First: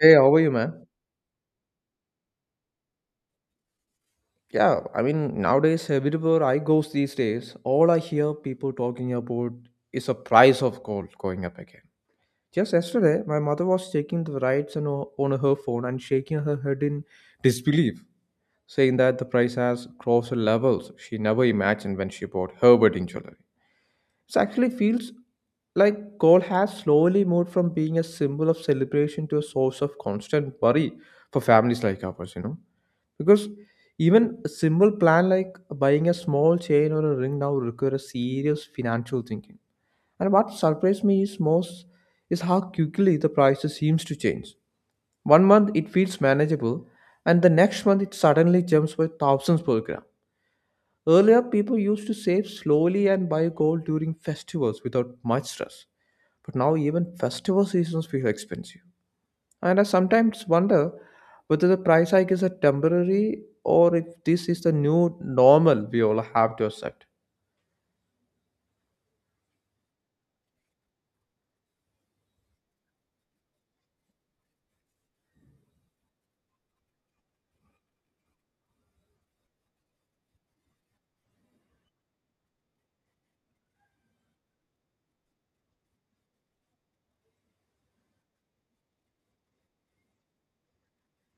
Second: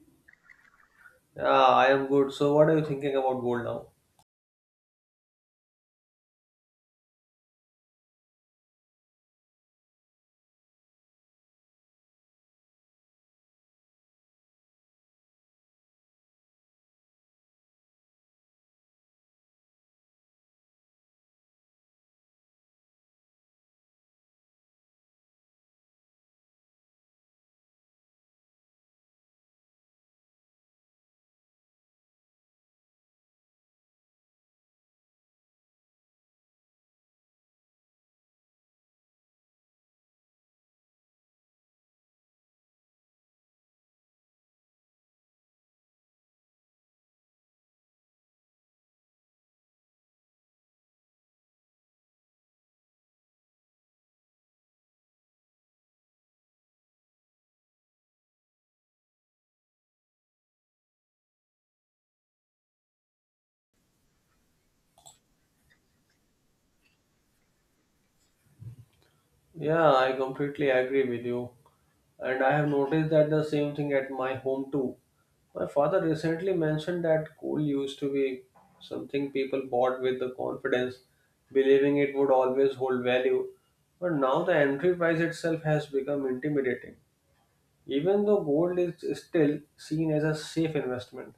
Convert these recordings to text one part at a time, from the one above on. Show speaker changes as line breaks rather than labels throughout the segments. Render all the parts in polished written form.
Hey, how are you, man?
Yeah, I am good. So, what are you thinking about gold now?
Nowadays, everywhere I goes these days, all I hear people talking about is the price of gold going up again. Just yesterday, my mother was checking the rights on on her phone and shaking her head in disbelief, saying that the price has crossed levels she never imagined when she bought her wedding jewelry. It actually feels like gold has slowly moved from being a symbol of celebration to a source of constant worry for families like ours, Because even a simple plan like buying a small chain or a ring now requires serious financial thinking. And what surprised me is most is how quickly the prices seems to change. One month it feels manageable, and the next month it suddenly jumps by thousands per gram. Earlier, people used to save slowly and buy gold during festivals without much stress. But now even festival seasons feel expensive. And I sometimes wonder whether the price hike is a temporary or if this is the new normal we all have to accept.
Yeah, I completely agree with you. And I have noticed that the same thing at my home too. My father recently mentioned that gold used to be something people bought with the confidence, believing it would always hold value. But now the entry price itself has become intimidating. Even though gold is still seen as a safe investment,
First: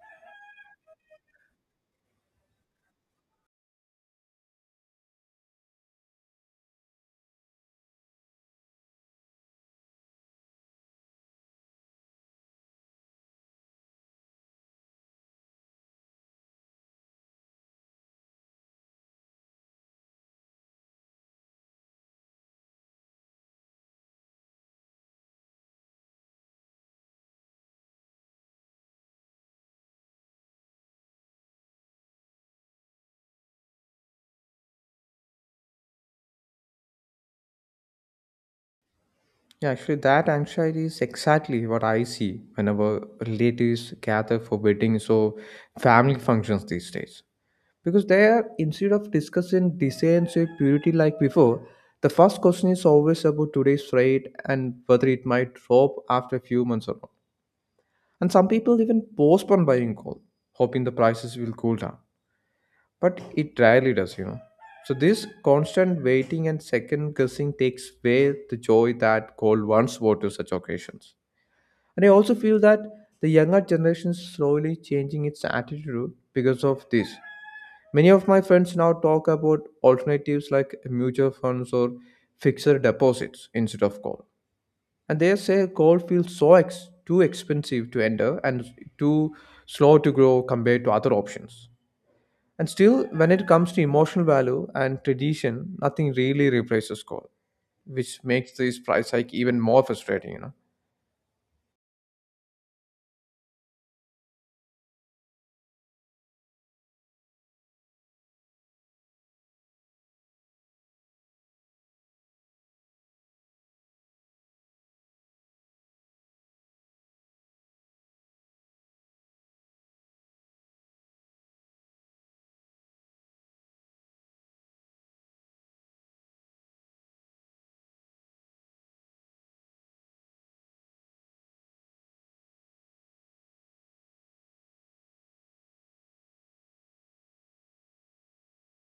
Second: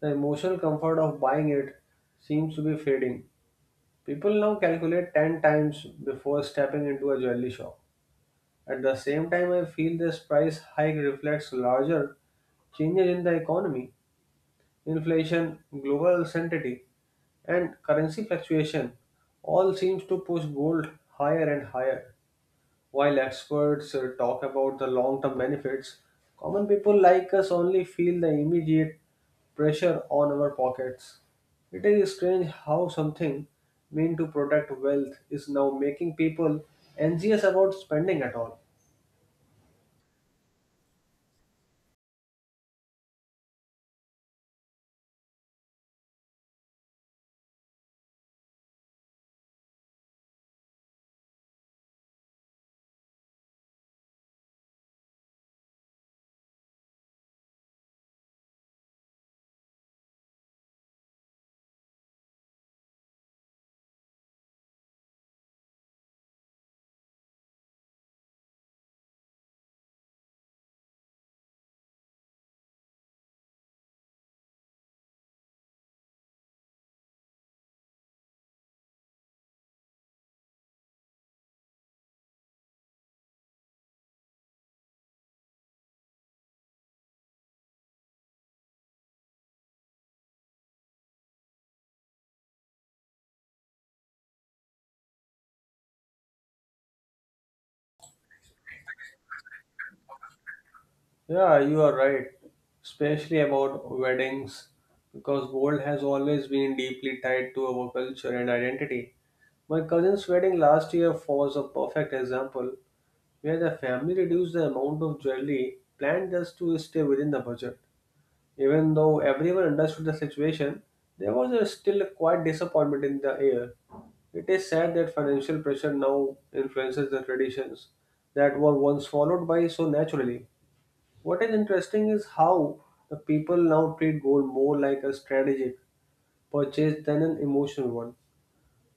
the emotional comfort of buying it seems to be fading. People now calculate 10 times before stepping into a jewelry shop. At the same time, I feel this price hike reflects larger changes in the economy, inflation, global uncertainty, and currency fluctuation all seems to push gold higher and higher. While experts talk about the long term benefits, common people like us only feel the immediate pressure on our pockets. It is strange how something meant to protect wealth is now making people anxious about spending at all.
Yeah, actually, that anxiety is exactly what I see whenever relatives gather for weddings or family functions these days. Because they are, instead of discussing designs or purity like before, the first question is always about today's rate and whether it might drop after a few months or not. And some people even postpone buying gold, hoping the prices will cool down, but it rarely does. So this constant waiting and second guessing takes away the joy that gold once brought to such occasions. And I also feel that the younger generation is slowly changing its attitude because of this. Many of my friends now talk about alternatives like mutual funds or fixed deposits instead of gold. And they say gold feels too expensive to enter and too slow to grow compared to other options, and still, when it comes to emotional value and tradition, nothing really replaces gold, which makes this price hike even more frustrating,
Yeah, you are right, especially about weddings, because gold has always been deeply tied to our culture and identity. My cousin's wedding last year was a perfect example where the family reduced the amount of jewelry planned just to stay within the budget. Even though everyone understood the situation, there was a still quite disappointment in the air. It is sad that financial pressure now influences the traditions that were once followed by so naturally. What is interesting is how the people now treat gold more like a strategic purchase than an emotional one.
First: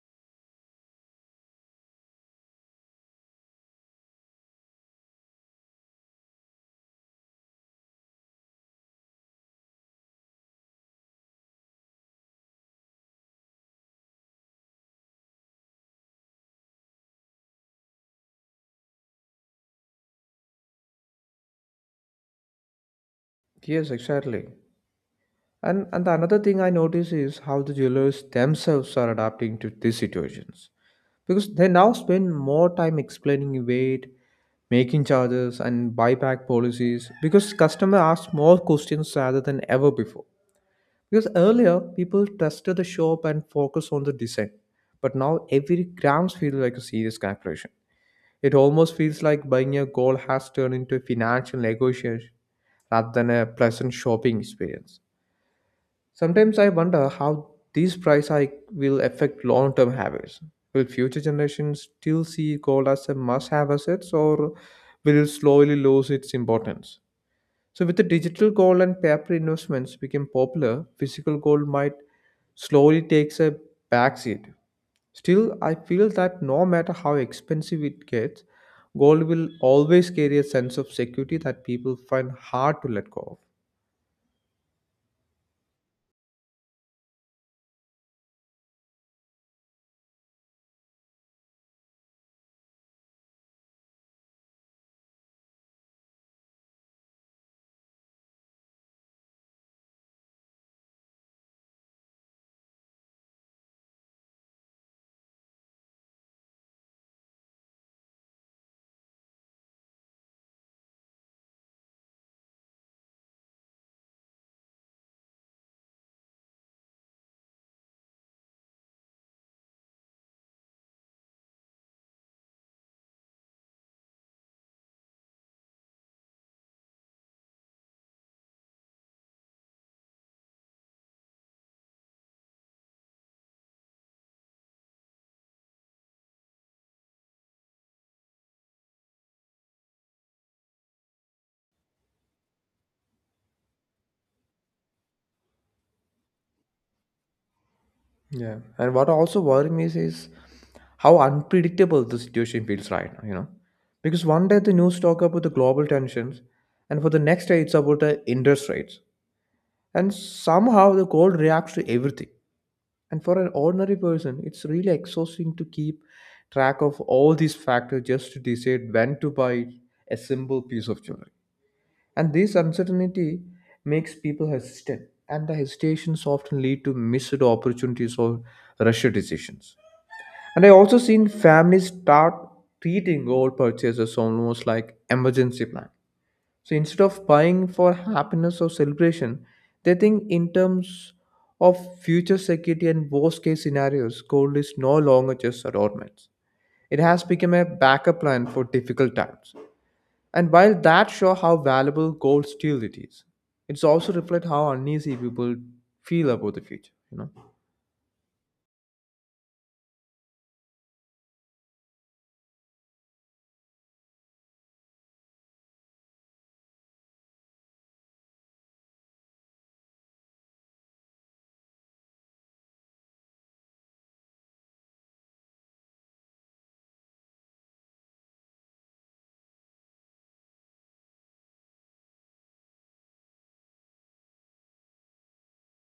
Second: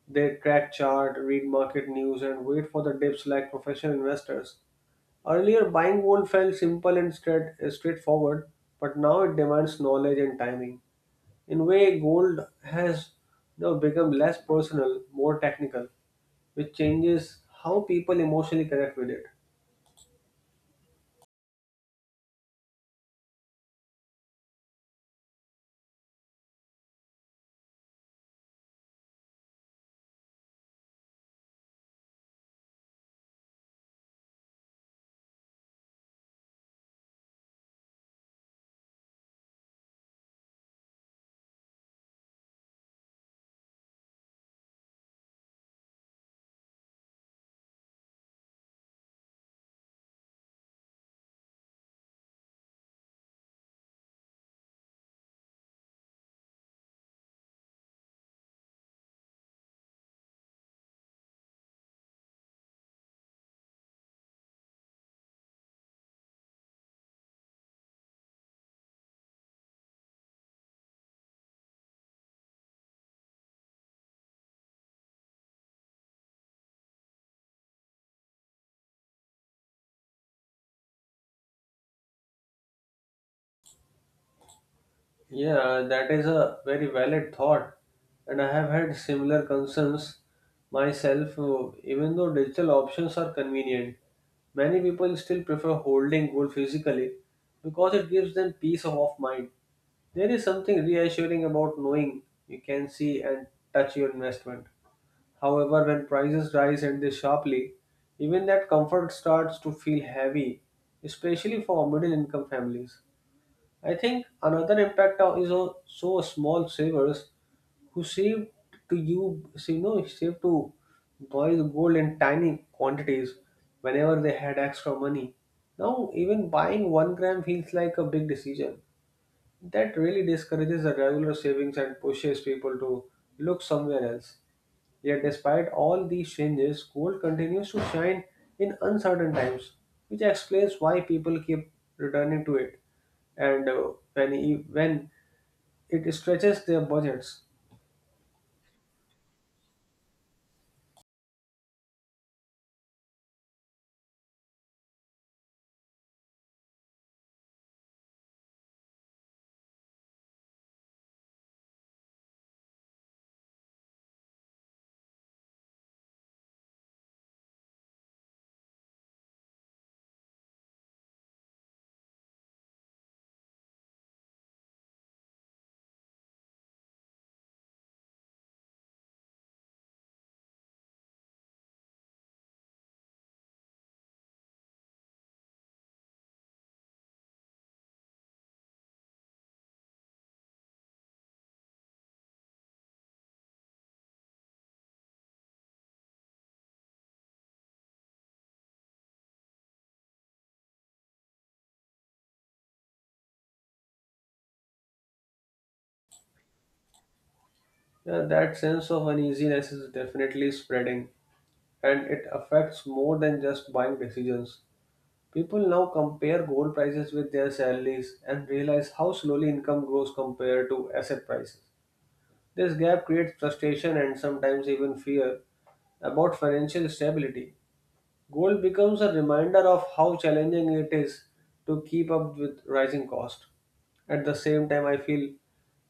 They track chart, read market news, and wait for the dips like professional investors. Earlier, buying gold felt simple and straightforward, but now it demands knowledge and timing. In a way, gold has now become less personal, more technical, which changes how people emotionally connect with it.
Yes, exactly. And the another thing I notice is how the jewelers themselves are adapting to these situations. Because they now spend more time explaining weight, making charges and buyback policies because customer asks more questions rather than ever before. Because earlier people trusted the shop and focused on the design, but now every grams feels like a serious calculation. It almost feels like buying a gold has turned into a financial negotiation rather than a pleasant shopping experience. Sometimes I wonder how these price hike will affect long-term habits. Will future generations still see gold as a must-have asset, or will it slowly lose its importance? So, with the digital gold and paper investments became popular, physical gold might slowly takes a backseat. Still, I feel that no matter how expensive it gets, gold will always carry a sense of security that people find hard to let go
Yeah, that is a very valid thought, and I have had similar concerns myself. Even though digital options are convenient, many people still prefer holding gold physically because it gives them peace of mind. There is something reassuring about knowing you can see and touch your investment. However, when prices rise and they sharply, even that comfort starts to feel heavy, especially for middle income families. I think another impact is also small savers who save to you, you know, save to buy the gold in tiny quantities whenever they had extra money. Now, even buying 1 gram feels like a big decision that really discourages the regular savings and pushes people to look somewhere else. Yet, despite all these changes, gold continues to shine in uncertain times, which explains why people keep returning to it. And when it stretches their budgets,
of. Yeah, and what also worries me is how unpredictable the situation feels right now. Because one day the news talk about the global tensions, and for the next day it's about the interest rates, and somehow the gold reacts to everything. And for an ordinary person, it's really exhausting to keep track of all these factors just to decide when to buy a simple piece of jewelry. And this uncertainty makes people hesitant, and the hesitations often lead to missed opportunities or rushed decisions. And I also seen families start treating gold purchases almost like emergency plan, so instead of buying for happiness or celebration, they think in terms of future security and worst case scenarios. Gold is no longer just adornments. It has become a backup plan for difficult times. And while that shows how valuable gold still it is, it's also reflect how uneasy people feel about the future.
that sense of uneasiness is definitely spreading, and it affects more than just buying decisions. People now compare gold prices with their salaries and realize how slowly income grows compared to asset prices. This gap creates frustration and sometimes even fear about financial stability. Gold becomes a reminder of how challenging it is to keep up with rising cost. At the same time, I feel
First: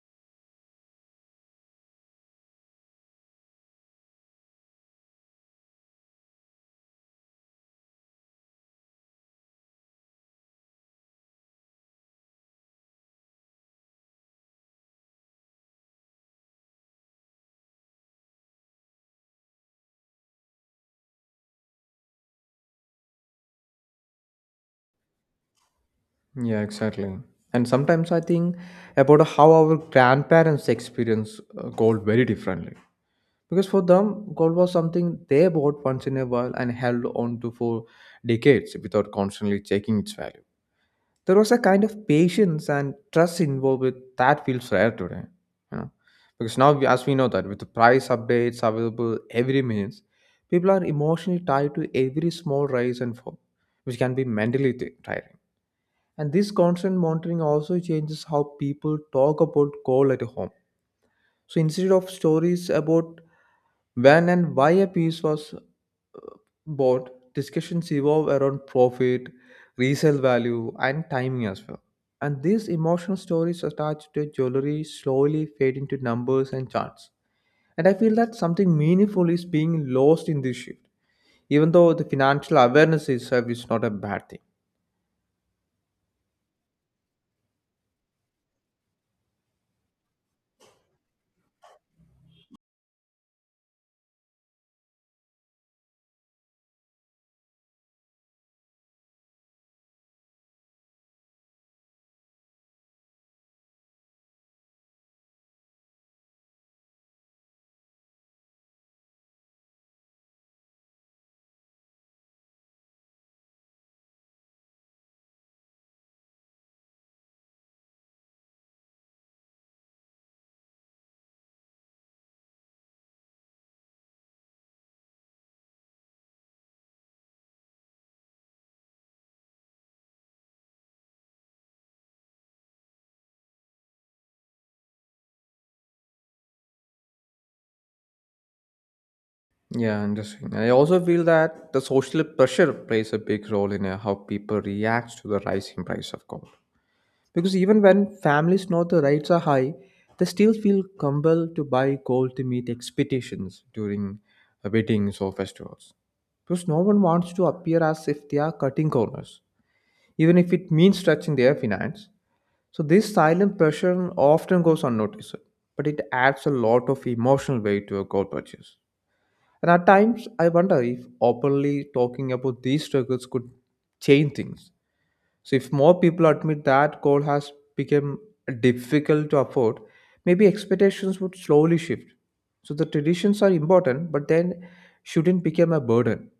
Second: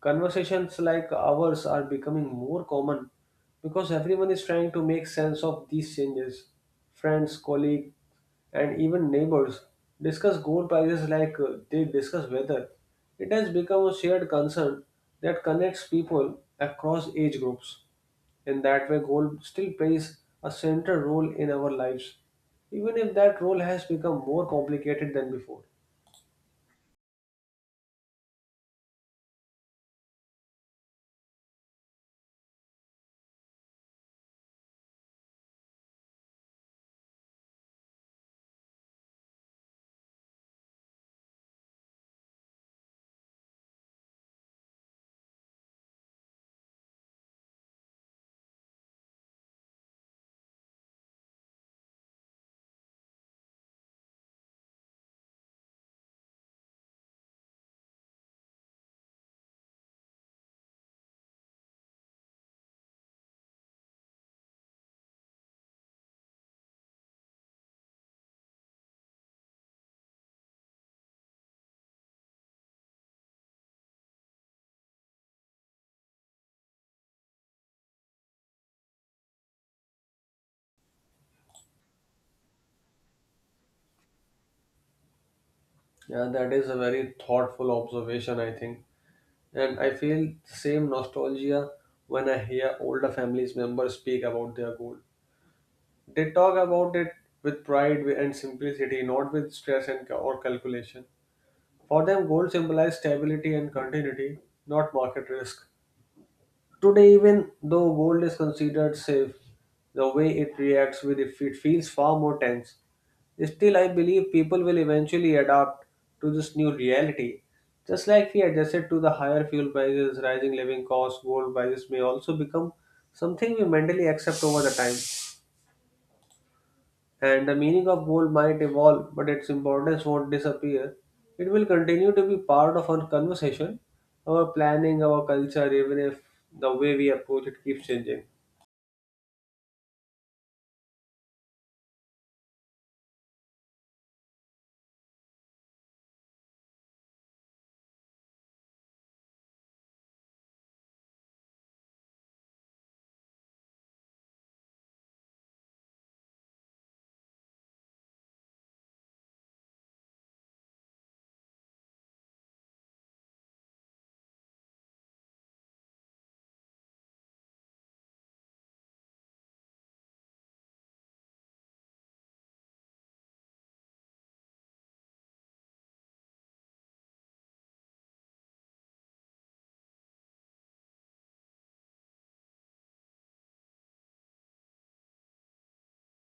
conversations like ours are becoming more common because everyone is trying to make sense of these changes. Friends, colleagues, and even neighbors discuss gold prices like they discuss weather. It has become a shared concern that connects people across age groups. In that way, goal still plays a central role in our lives, even if that role has become more complicated than before.
Yeah, exactly. And sometimes I think about how our grandparents experience gold very differently. Because for them, gold was something they bought once in a while and held on to for decades without constantly checking its value. There was a kind of patience and trust involved with that feels rare today. You know? Because now, as we know that with the price updates available every minute, people are emotionally tied to every small rise and fall, which can be mentally tiring. And this constant monitoring also changes how people talk about gold at home. So instead of stories about when and why a piece was bought, discussions evolve around profit, resale value, and timing as well. And these emotional stories attached to jewelry slowly fade into numbers and charts. And I feel that something meaningful is being lost in this shift, even though the financial awareness itself is not a bad thing.
Yeah, that is a very thoughtful observation, I think. And I feel the same nostalgia when I hear older families members speak about their goal. They talk about it with pride and simplicity, not with stress and or calculation. For them, gold symbolize stability and continuity, not market risk. Today, even though gold is considered safe, the way it reacts with it, it feels far more tense. Still, I believe people will eventually adapt to this new reality. Just like we adjusted to the higher fuel prices, rising living costs, gold prices may also become something we mentally accept over the time. And the meaning of gold might evolve, but its importance won't disappear. It will continue to be part of our conversation, our planning, our culture, even if the way we approach it keeps changing.
Yeah, interesting. I also feel that the social pressure plays a big role in how people react to the rising price of gold. Because even when families know the rates are high, they still feel compelled to buy gold to meet expectations during weddings or festivals. Because no one wants to appear as if they are cutting corners, even if it means stretching their finance. So this silent pressure often goes unnoticed, but it adds a lot of emotional weight to a gold purchase. And at times, I wonder if openly talking about these struggles could change things. So if more people admit that coal has become difficult to afford, maybe expectations would slowly shift. So the traditions are important, but then shouldn't become a burden.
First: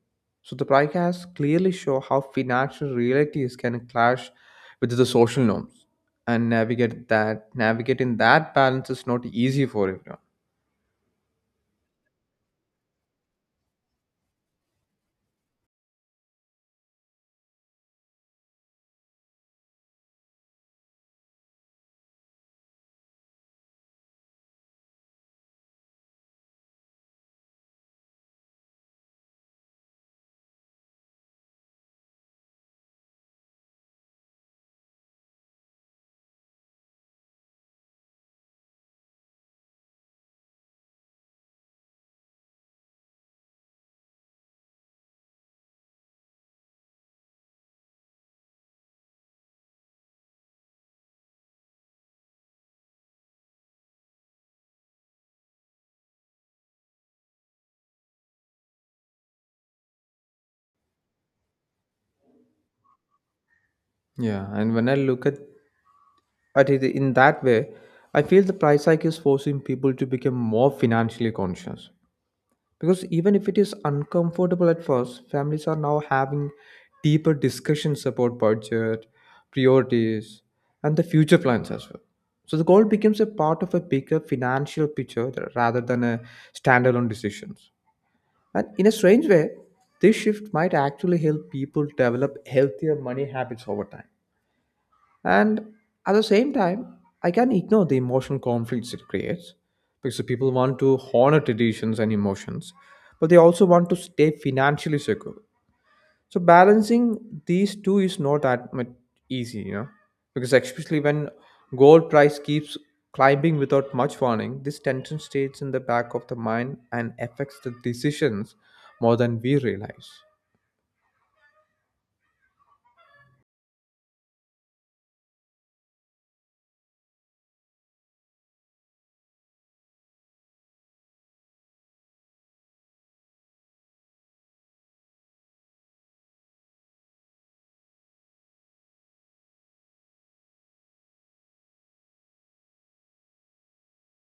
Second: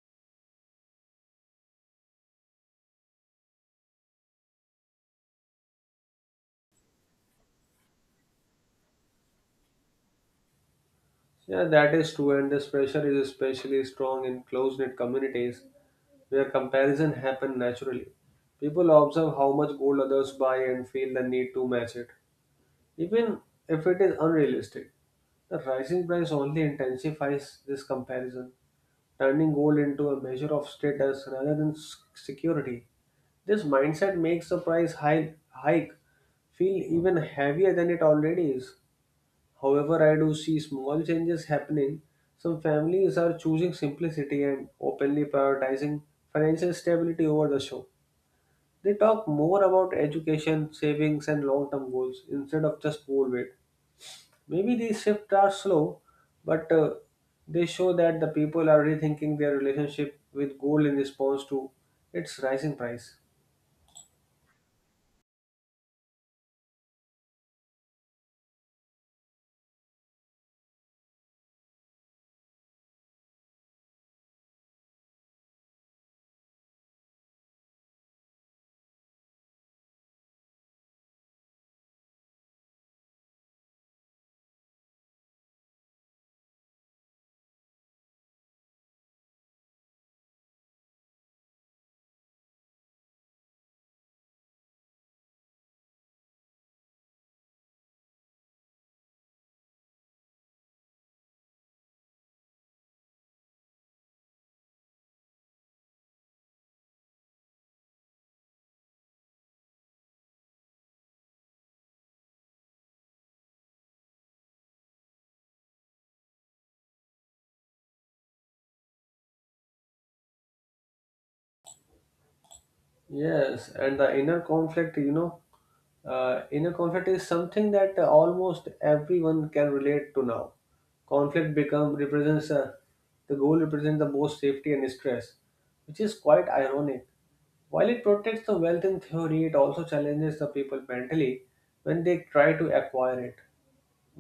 So the podcast clearly show how financial realities can clash with the social norms, and navigate that navigating that balance is not easy for everyone.
Yeah, that is true, and this pressure is especially strong in close-knit communities where comparison happens naturally. People observe how much gold others buy and feel the need to match it, even if it is unrealistic. The rising price only intensifies this comparison, turning gold into a measure of status rather than security. This mindset makes the price hike feel even heavier than it already is. However, I do see small changes happening. Some families are choosing simplicity and openly prioritizing financial stability over the show. They talk more about education, savings, and long term goals instead of just goal weight. Maybe these shifts are slow, but they show that the people are rethinking their relationship with gold in response to its rising price.
Yeah, and when I look at it in that way, I feel the price hike is forcing people to become more financially conscious. Because even if it is uncomfortable at first, families are now having deeper discussions about budget, priorities, and the future plans as well. So the goal becomes a part of a bigger financial picture rather than a standalone decisions. And in a strange way, this shift might actually help people develop healthier money habits over time. And at the same time, I can ignore the emotional conflicts it creates, because the people want to honor traditions and emotions, but they also want to stay financially secure. So balancing these two is not that much easy, because especially when gold price keeps climbing without much warning, this tension stays in the back of the mind and affects the decisions more than we realize.
Yes, and the inner inner conflict is something that almost everyone can relate to now. Conflict become represents the goal represents the most safety and stress, which is quite ironic. While it protects the wealth in theory, it also challenges the people mentally when they try to acquire it.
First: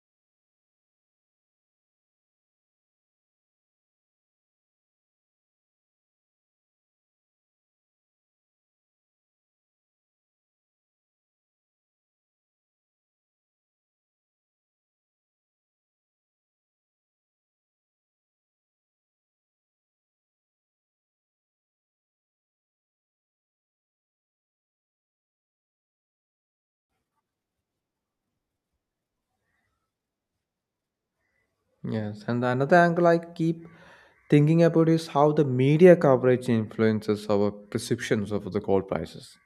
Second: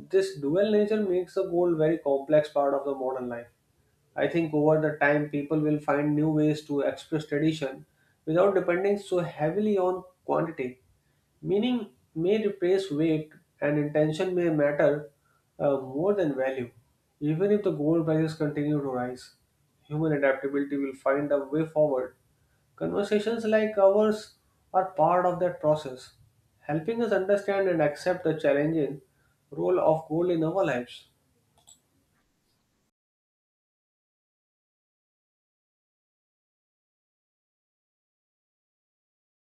This dual nature makes the goal very complex part of the modern life. I think over the time, people will find new ways to express tradition without depending so heavily on quantity. Meaning may replace weight, and intention may matter more than value. Even if the gold prices continue to rise, human adaptability will find a way forward. Conversations like ours are part of that process, helping us understand and accept the challenging role of gold in our lives.
Yes, and another angle I keep thinking about is how the media coverage influences our perceptions of the gold prices.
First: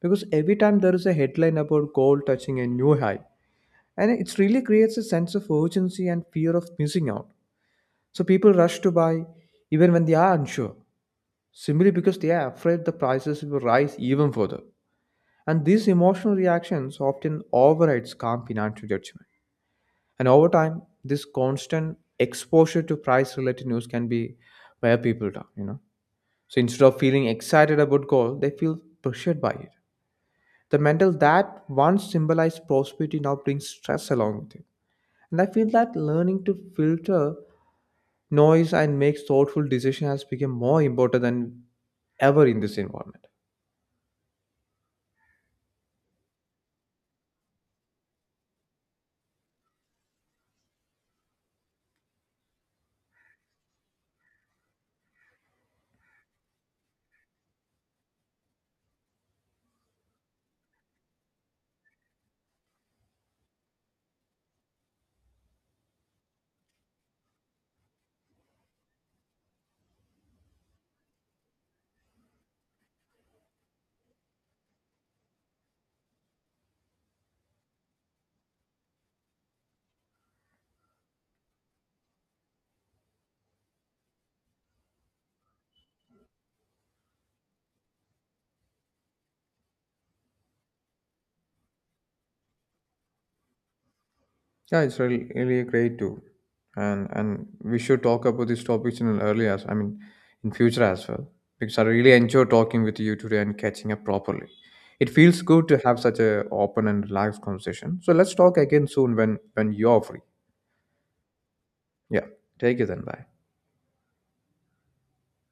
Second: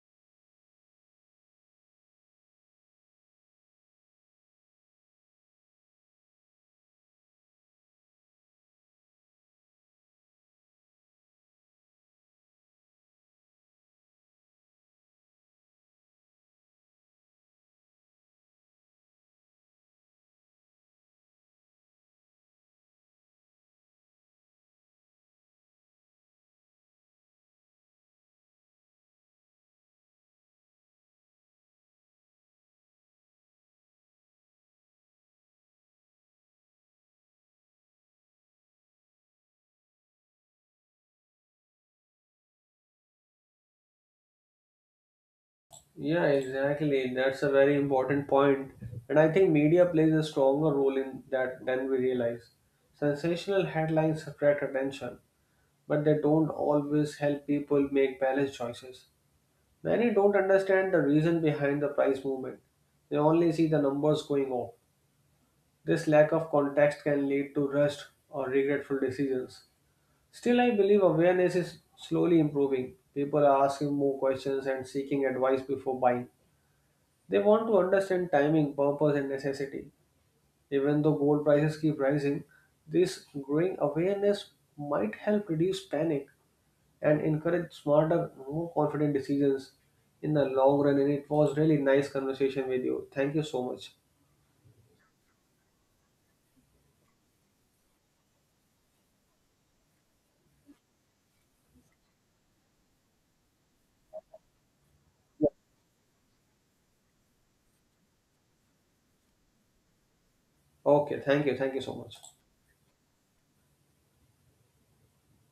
Because every time there is a headline about gold touching a new high, and it really creates a sense of urgency and fear of missing out. So people rush to buy even when they are unsure, simply because they are afraid the prices will rise even further. And these emotional reactions often overrides calm financial judgment. And over time, this constant exposure to price related news can be wear people down. So instead of feeling excited about gold, they feel pressured by it. The mental that once symbolized prosperity now brings stress along with it. And I feel that learning to filter noise and make thoughtful decisions has become more important than ever in this environment.
Yeah, exactly. That's a very important point. And I think media plays a stronger role in that than we realize. Sensational headlines attract attention, but they don't always help people make balanced choices. Many don't understand the reason behind the price movement. They only see the numbers going up. This lack of context can lead to rushed or regretful decisions. Still, I believe awareness is slowly improving. People are asking more questions and seeking advice before buying. They want to understand timing, purpose, and necessity. Even though gold prices keep rising, this growing awareness might help reduce panic and encourage smarter, more confident decisions in the long run. And it was really nice conversation with you. Thank you so much.
Yeah, it's really, really great too, and we should talk about these topics in an early as in future as well. Because I really enjoy talking with you today and catching up properly. It feels good to have such a open and relaxed conversation. So let's talk again soon when you're free.
Okay, thank you so much.
Yeah, take it then. Bye.